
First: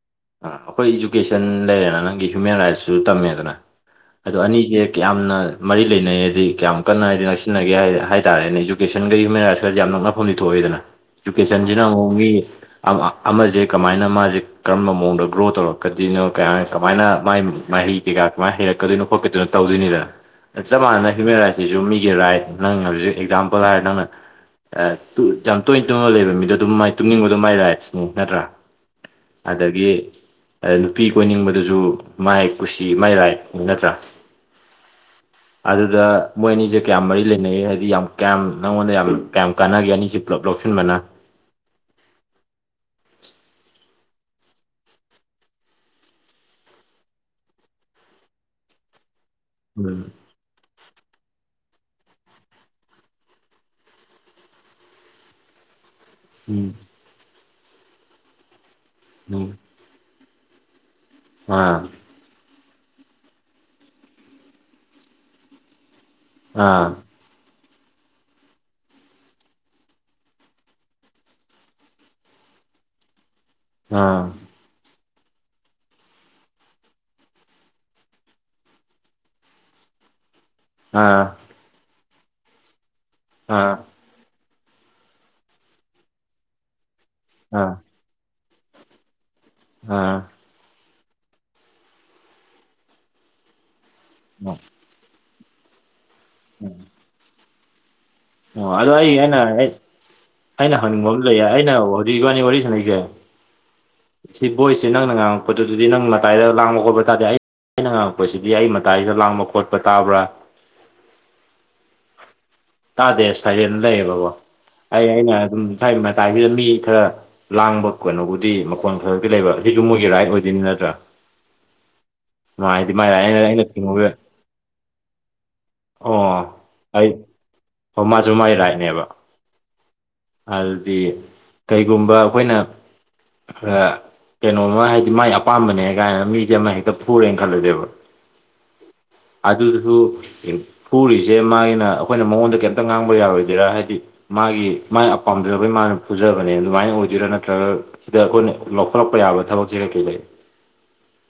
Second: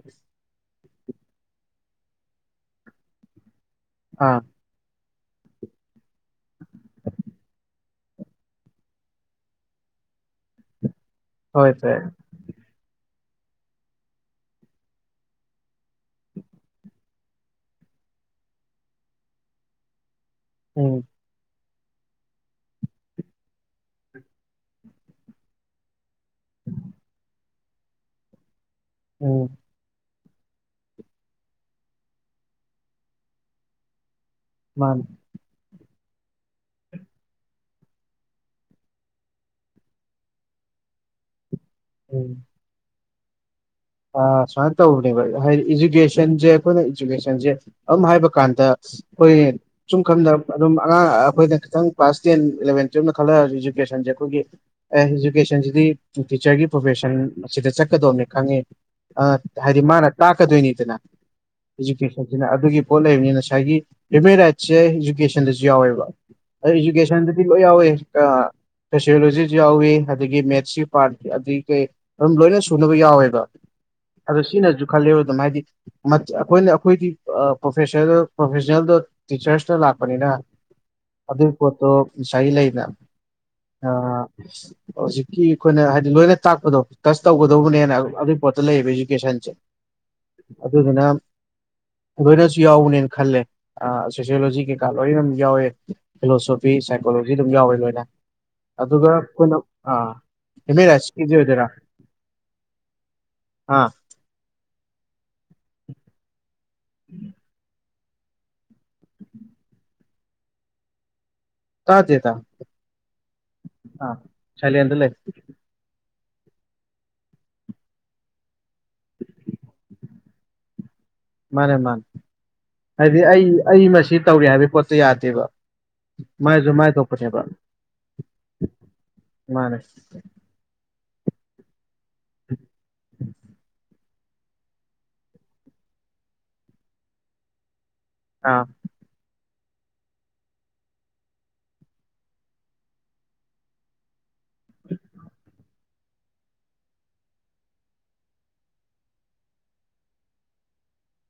ꯑꯥ ꯑꯩꯈꯣꯏ ꯏꯖꯨꯀꯦꯁꯟ ꯂꯩꯔꯦꯅ ꯅꯪꯒꯤ ꯍ꯭ꯌꯨꯃꯦꯟ ꯔꯥꯏꯠꯁꯁꯨ ꯇꯝꯃꯦꯗꯅ ꯑꯗꯣ ꯑꯥ ꯑꯅꯤꯁꯦ ꯀꯤꯌꯥꯝꯅ ꯃꯔꯤ ꯂꯩꯅꯩ ꯍꯥꯏꯗꯤ ꯀꯌꯥꯝ ꯀꯟꯅ ꯍꯥꯏꯗꯤ ꯅꯛꯁꯤꯟꯅꯒꯦ ꯍꯥꯏ ꯍꯥꯏꯇꯥꯥꯔꯦꯅꯦ ꯏꯖꯨꯀꯦꯁꯟꯒ ꯍ꯭ꯌꯨꯃꯦꯟ ꯔꯥꯏꯠꯀꯁꯤ ꯌꯥꯝ ꯅꯛꯅ ꯐꯝꯗꯤ ꯊꯣꯛꯏꯗꯅ ꯍꯣꯏ ꯏꯖꯨꯀꯦꯁꯟꯁꯤꯅ ꯐꯔꯦ ꯑꯃꯨꯛ ꯃꯤ ꯑꯃ ꯑꯃꯖꯦ ꯀꯃꯥꯏꯅ ꯃꯥꯖꯦ ꯀꯔꯝꯕ ꯃꯑꯣꯡꯗ ꯒ꯭ꯔꯣ ꯇꯧꯔꯛꯀꯗꯣꯏꯅꯣ ꯀꯩꯌꯥꯏꯅꯤ ꯀꯃꯥꯏꯅ ꯃꯥꯥꯏ ꯃꯍꯩ ꯀꯩꯀꯥ ꯀꯃꯥꯏꯅ ꯍꯩꯔꯛꯀꯗꯣꯏꯅꯣ ꯈꯣꯠꯀꯗꯣꯏꯅꯣ ꯇꯧꯗꯣꯏꯅꯤꯗꯅ ꯆꯞ ꯎꯝ ꯃꯥꯟꯅ ꯍ꯭ꯌꯨꯃꯦꯟ ꯔꯥꯏꯠꯁꯤꯁꯨ ꯃꯤꯒꯤ ꯔꯥꯏꯠ ꯅꯪꯅ ꯍꯧꯖꯤꯛ ꯑꯦꯛꯖꯥꯝꯄꯜ ꯍꯥꯏꯔ ꯅꯪꯅ ꯑꯦ ꯌꯥꯝ ꯇꯣꯏꯅ ꯇꯨꯝꯃ ꯂꯩꯕ ꯃꯤꯗꯣ ꯑꯗꯨꯝ ꯃꯥꯏ ꯇꯨꯝꯅꯤꯡꯕꯗꯣ ꯃꯥꯏ ꯔꯥꯏꯠꯁꯅꯤ ꯅꯠꯇ꯭ꯔꯥ ꯎꯝ ꯑꯗꯒꯤ ꯅꯨꯄꯤ ꯀꯣꯏꯅꯤꯡꯕꯗꯨꯁꯨ ꯃꯥꯏ ꯀꯨꯁꯤ ꯃꯥꯏ ꯔꯥꯏꯠꯅꯤ ꯅꯠꯇ꯭ꯔꯥ ꯃꯥꯅꯤ ꯑꯗꯨꯗ ꯃꯣꯏ ꯑꯅꯤꯁꯦ ꯀ꯭ꯌꯥꯝ ꯃꯔꯤ ꯂꯩꯅꯩ ꯍꯥꯏꯗꯤ ꯌꯥꯝ ꯀꯌꯥꯝ ꯅꯪꯉꯣꯟꯗ ꯌꯥꯝ ꯀ꯭ꯌꯥꯝ ꯀꯥꯟꯅꯒꯦ ꯑꯅꯤꯁꯤ ꯄꯨꯂꯞ ꯂꯧꯁꯤꯟꯕꯅ ꯎꯝ ꯑꯥ ꯁꯨꯃꯥꯏꯟ ꯇꯧꯕꯅꯦꯕ ꯍꯥꯏꯗꯤ ꯏꯖꯨꯀꯦꯁꯟꯖ‌ꯦ ꯑꯈꯣꯏꯅ ꯏꯖꯨꯀꯦꯁꯟꯖ‌ꯦ ꯑꯝ ꯍꯥꯏꯕ ꯀꯥꯟꯗ ꯍꯣꯏ ꯌ‌ꯦꯟ ꯁꯨꯝ ꯎꯝ ꯈꯟꯗꯝ ꯑꯗꯨꯝ ꯑꯉꯥꯡ ꯑꯈꯣꯏꯅ ꯈꯤꯇꯪ ꯀ꯭ꯂꯥꯁ ꯇꯦꯟ ꯏꯂꯚꯦꯟ ꯇꯨꯋꯦꯞꯅ ꯈꯜꯂ ꯑꯥꯖꯨ ꯏꯖꯨꯀꯦꯁꯟꯖ‌ꯦ ꯈꯣꯏꯒꯤ ꯑꯦ ꯏꯖꯨꯀꯦꯁꯟꯁꯤꯗꯤ ꯇꯤ ꯇꯤꯆꯔꯒꯤ ꯎꯝ ꯄ꯭ꯔꯣꯐꯦꯁꯟ ꯑꯁꯤꯗ ꯆꯠꯀꯗꯧꯅ‌ꯦ ꯈꯪꯉꯦ ꯑꯥ ꯎꯝ ꯍꯥꯏꯗꯤ ꯃꯥꯅ ꯇꯥꯛꯀ ꯗꯣꯏꯅꯤꯗꯅ ꯑꯥ ꯏꯖꯨꯀꯦ ꯆꯠꯖꯤꯅꯥ ꯑꯗꯨꯒꯤ ꯄꯣꯠ ꯂ‌ꯌꯝꯅꯤ ꯉꯁꯥꯏꯒꯤ ꯍ꯭ꯌꯨꯃꯦꯟ ꯔꯥꯏꯠꯁꯦ ꯏꯖꯨꯀꯦꯁꯟꯗꯁꯨ ꯌꯥꯎꯋꯦꯕ ꯑ ꯑꯥ ꯏꯖꯨꯀꯦꯁꯟꯗꯗꯤ ꯂꯣꯏ ꯌꯥꯎꯋ‌ꯦ ꯀꯥ ꯁꯣꯁꯤꯌꯣꯂꯣꯖꯤꯖꯨ ꯌꯥꯎꯋꯤ ꯑꯗꯒꯤ ꯃꯦꯠꯁꯀꯤ ꯄꯥꯔꯠ ꯑꯗꯤ ꯀꯩ ꯑꯗꯨꯝ ꯂꯣꯏꯅ ꯁꯨꯅꯕ ꯌꯥꯎꯋꯦꯕ [unintelligible] ꯁꯤꯅꯖꯨ ꯈꯜꯂ‌ꯦꯕ ꯑꯗꯨꯝ ꯍꯥꯏꯗꯤ ꯃꯠ ꯑꯈꯣꯏꯅ ꯑꯈꯣꯏꯒꯤ ꯑꯥ ꯄ꯭ꯔꯣꯐꯦꯁꯗ‌ꯣ ꯄ꯭ꯔꯣꯐꯦꯁ‌ꯦꯜꯗ ꯇꯤꯆꯔꯁ ꯇꯥ ꯂꯥꯛꯄꯅꯤꯅ ꯑꯥ ꯑꯗꯨꯏ ꯄꯣꯠꯇꯣ ꯉꯁꯥꯏꯒꯤ ꯂꯩꯅ ꯑꯥ ꯑꯥ ꯍꯧꯖꯤꯛꯀꯤ ꯏꯈꯣꯏꯅ ꯍꯥꯏꯗꯤ ꯂꯣꯏꯅ ꯇꯥꯛꯄꯗꯣ ꯇꯁ ꯑꯥ ꯇꯧꯒꯗꯧꯕꯅꯦꯅ ꯑꯗꯨ ꯄ‌ꯣꯠꯇ‌ꯣ ꯂꯩꯕꯥꯒꯤ ꯀꯦꯁꯟꯁ‌ꯦ ꯅꯥ ꯑꯗꯨꯗꯨꯅꯥꯝ ꯂꯣꯏꯅꯁꯨ ꯌꯥꯎꯕꯥꯅꯦꯅ ꯈꯜꯂꯦ ꯑꯥ ꯁꯣꯁꯤꯌꯣ ꯂꯣꯖꯤꯒꯤ ꯀ ꯂꯣꯏꯅꯝ ꯌꯥꯎꯋꯦ ꯐꯤꯂꯣꯁꯣꯐꯤ ꯁꯥꯏꯀꯣꯂꯣꯖꯤ ꯗꯨꯝ ꯌꯥꯎꯋꯦ ꯂꯣꯏꯅ ꯑꯣ ꯑꯗꯣ ꯑꯗꯨꯒ ꯑꯩ ꯏꯍꯥꯟ ꯍꯥꯟꯅ ꯑꯩꯈꯣꯏꯅ ꯑꯩ ꯑꯥ ꯑꯩꯅ ꯍ꯭ꯌꯨꯃꯦꯟ ꯍꯪꯅꯤꯡꯕ ꯑꯝ ꯔꯥꯏꯠꯁꯀꯤꯗꯤ ꯂꯩꯌꯦ ꯑꯣꯏꯗꯣꯏꯔꯥ ꯑꯩꯅ ꯍꯧꯖꯤꯛ ꯏꯕꯥꯅꯤ ꯋꯥꯔꯤ ꯁꯥꯅꯩꯁꯦ ꯑꯥ ꯁꯤ ꯕꯣꯏꯁꯁꯦ ꯅꯪꯅ ꯉꯥꯉꯛ ꯄꯗꯨꯗꯨꯗꯤ ꯅꯪ ꯃꯇꯥꯏꯗ ꯂꯥꯡꯕ ꯈꯣꯠꯄ ꯇꯥꯗ‌ꯦ ꯑꯩ ꯑꯩꯅ ꯉꯥꯉꯛ ꯄꯁꯤꯗꯤ ꯑꯩ ꯃꯇꯥꯏꯗ ꯂꯥꯡꯕ ꯈꯣꯠꯄ ꯇꯕ꯭ꯔꯥ ꯇꯥꯗ‌ꯦ ꯗꯥ ꯇꯥꯗꯦ ꯁꯥꯏꯂ‌ꯦꯟ ꯂꯩꯌꯦꯕꯒ‌ꯣ ꯑꯩ ꯂꯩ ꯑꯩꯅ ꯑꯗꯨꯝ ꯁꯥꯏ ꯃꯇꯥꯏꯁꯤꯗ ꯃꯤ ꯈꯔ ꯂꯥꯡꯕ ꯀꯩꯅꯣꯕꯨꯗꯤ ꯄ‌ꯣꯟ ꯈꯔꯈꯛꯇꯤ ꯂꯩꯕ ꯁꯤꯁꯨ ꯃꯣꯏꯒꯤ ꯔꯥꯏꯠ ꯑꯣꯏꯗꯣꯏꯅꯤ ꯅꯠꯇ꯭ꯔꯥ ꯃꯥꯅꯦ ꯃꯥꯟ ꯃꯥꯏꯗꯤ ꯃꯥꯏ ꯍꯥꯏꯗꯤ ꯔꯥꯏꯠ ꯑꯩꯅ ꯑꯩ ꯑꯩꯅ ꯑꯩꯃ ꯊꯤꯡꯉꯨꯕ ꯁꯤ ꯇꯧꯔꯤ ꯍꯥꯏꯕꯩ ꯄꯣꯠꯁ‌ꯦ ꯌꯥꯗꯦꯕ ꯃꯥꯏꯖꯨ ꯃꯥꯏ ꯊꯣꯛꯄꯅꯦꯕ ꯑ‌ꯣ ꯃꯥꯁꯨ ꯃꯥꯏ ꯔꯥꯏꯠꯅꯦꯕ ꯃꯥꯅ‌ꯦ ꯑꯗꯨꯗꯤ ꯀꯩꯒꯨꯝꯕ ꯑꯈꯣꯏꯅ [unintelligible] ꯀꯩꯅꯣꯝꯃ ꯍꯥꯏꯗꯤ ꯃꯥꯏ ꯑꯄꯥꯝꯕꯅꯦ ꯒꯥꯏꯅ ꯃꯤꯖ‌ꯦ ꯑꯃꯥ ꯍꯦꯛꯇ ꯐꯨꯔꯦꯟ ꯈꯜꯂꯖ‌ꯦꯕ ꯑꯥ ꯑꯗꯨꯗꯨꯁꯨ ꯒꯤꯝ ꯐꯨꯔꯤꯁꯦ ꯃꯥꯒꯤꯅ ꯑꯈꯣꯏꯅ ꯃꯉꯣꯟꯗ ꯀ‌ꯦꯝꯇ ꯉꯥꯡꯕ ꯌꯥꯔꯣꯏꯗꯣꯏꯔꯥ ꯍꯥꯏꯗꯤ ꯃꯥꯒꯤ ꯃꯥꯏ ꯑ ꯄꯥꯥꯝꯖꯕꯩ ꯃꯥꯅ ꯐꯨꯖꯕꯅꯦ ꯑꯗꯨꯃꯥꯏꯅ ꯑꯣꯏꯗꯣꯏꯔꯥ ꯅꯠꯇ꯭ꯔꯒ ꯁꯤꯗ ꯑꯈꯣꯏꯅ ꯂꯧꯈꯠꯂꯛꯄ ꯌꯥꯕ ꯊꯕꯛꯁꯦ ꯀꯩ ꯀꯩ ꯂꯩ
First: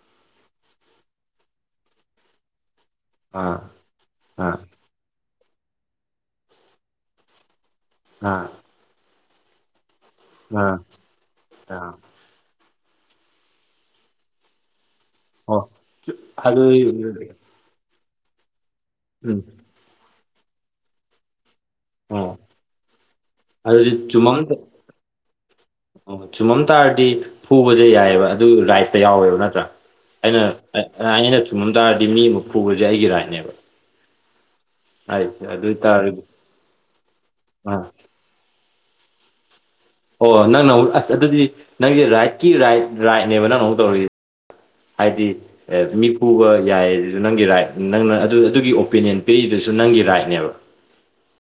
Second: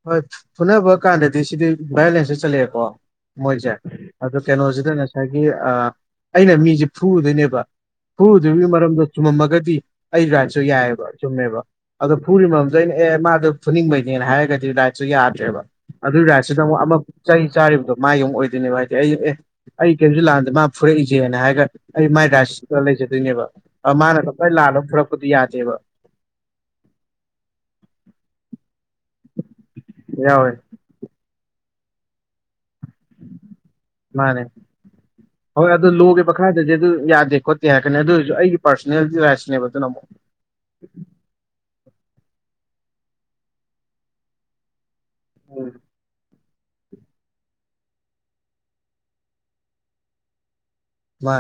ꯍꯣꯏ ꯐꯨꯅꯕ ꯀꯥꯟꯗꯗꯤ ꯁꯤꯗꯤ ꯚꯥꯏꯌꯣꯂꯦꯟꯁꯇ ꯆꯂꯥꯑꯦꯀꯣ ꯑꯥ ꯃꯣꯏꯖ‌‌ꯦ ꯑꯗꯣ ꯑꯥ ꯀ‌ꯦꯅꯣꯖꯤꯗ ꯅ‌ꯦ ꯁꯥꯏꯒꯤ ꯑꯥ ꯑꯩꯅ ꯃꯤꯖ‌ꯦ ꯐꯨꯔꯨꯗꯣꯏꯅꯦꯕ ꯐꯨꯒ ꯑꯥ ꯗꯣꯏꯕꯒꯤ ꯃꯔꯝꯗ‌ ꯆꯨꯝꯃꯝ ꯃꯒꯗꯤ ꯑꯩ ꯔꯥꯏꯠꯁꯨ ꯑꯥ ꯌꯥꯏ ꯑ‌ꯦꯕ ꯆꯨꯝꯃꯦꯕ ꯑꯥ ꯑꯗꯣ ꯐꯨꯔꯤ ꯃꯝꯗ ꯑꯩꯅ ꯑꯦ ꯃꯥꯗꯣ ꯐꯨꯅꯤꯡꯕꯩꯅꯦꯅ ꯍꯥꯏꯔꯒꯗꯤ ꯔꯥꯏꯠꯁꯨ ꯌꯥ ꯑꯣ ꯀꯩꯕ ꯑꯗꯨꯗꯤ ꯑꯗꯨ ꯑꯁꯤꯗꯃꯨꯛ ꯑꯃꯨꯛ ꯆꯩ ꯆꯥꯔꯤꯕꯗꯣ ꯃꯥꯒꯤꯃꯨꯛ ꯑꯣꯏꯗꯣꯏꯅꯦꯕ ꯍꯥꯏꯗꯤ ꯑꯩ ꯑꯦ ꯎꯝ ꯑꯩ ꯀꯔꯤꯝꯁꯨ ꯂꯥꯟꯗꯦ ꯃꯥ ꯐꯨꯔꯛꯏꯁꯦꯅ ꯍꯥꯏꯔꯒ ꯑꯩ ꯃꯥꯏ ꯑꯣ ꯔꯥꯁꯤꯗ ꯂꯩꯖꯗꯣꯏꯅꯦꯕ ꯑꯗꯨꯗꯤ ꯑꯗꯨ ꯃꯥꯅ ꯆꯨꯝꯃꯝ ꯇꯞꯇꯥꯏ ꯂꯥꯜꯂ ꯐꯔꯛꯄꯗꯤ ꯌꯥꯗꯦꯕ ꯑꯣ ꯆꯨꯝꯃꯝ ꯇꯥꯔꯗꯤ ꯐꯨꯕꯖꯦ ꯌꯥꯏꯑꯦꯕ ꯑꯗꯨ ꯔꯥꯏꯠꯇ ꯌꯥꯎꯋꯦꯕ ꯅꯠꯇ꯭ꯔꯥ ꯑꯩꯅ ꯌꯥꯎꯋꯦ ꯑꯩꯅ ꯆꯨꯝꯃ ꯇꯥꯔꯗꯤ ꯃꯤ ꯑꯃ ꯐꯨꯕꯖꯦ ꯑꯩꯒꯤ ꯔꯥꯏꯠꯅꯦꯕ ꯃꯥꯅꯦ ꯔꯥꯏꯠꯁꯦ ꯍꯣꯏ ꯑꯣꯏ ꯑꯗꯨ ꯇꯥꯔꯗꯤ ꯂꯣꯒꯤ ꯃꯈꯥꯗꯗꯤ ꯑꯗꯨ ꯌꯥꯗꯦ ꯈꯣꯠꯇꯦ ꯑꯥ ꯍꯥꯏꯔꯛꯀꯅꯤ ꯑꯗꯨ ꯑꯗꯨ ꯑꯩꯒꯤ ꯄꯥꯔꯁꯣꯅꯦꯜ ꯔꯥꯏꯠꯁꯅꯦꯕ ꯑꯗꯨꯅ ꯑꯃꯨꯛ ꯑꯣ ꯅꯪꯅ ꯑꯃꯨꯛ ꯑꯁ ꯑꯗꯨꯗꯤ ꯅꯪꯒꯤ ꯔꯥꯏꯠꯀꯤ ꯔꯥꯏꯠ ꯔꯥꯏꯠꯅꯦꯕ ꯅꯪꯅ ꯑꯃꯨꯛ ꯇꯧꯔꯤ ꯍꯥꯏꯗꯤ ꯎꯝ ꯃꯤ ꯐꯖꯕ ꯌꯥꯏ ꯑꯗꯨ ꯅꯪꯒꯤ ꯔꯥꯏꯠ ꯅꯪꯅ ꯑꯗꯨ ꯑꯗꯨꯒꯤ ꯑꯣꯄꯤꯅꯤꯌꯟ ꯄꯤꯔꯤꯗꯨꯁꯨ ꯅꯪꯒꯤ ꯔꯥꯏꯠꯅꯦꯕ ꯃꯥ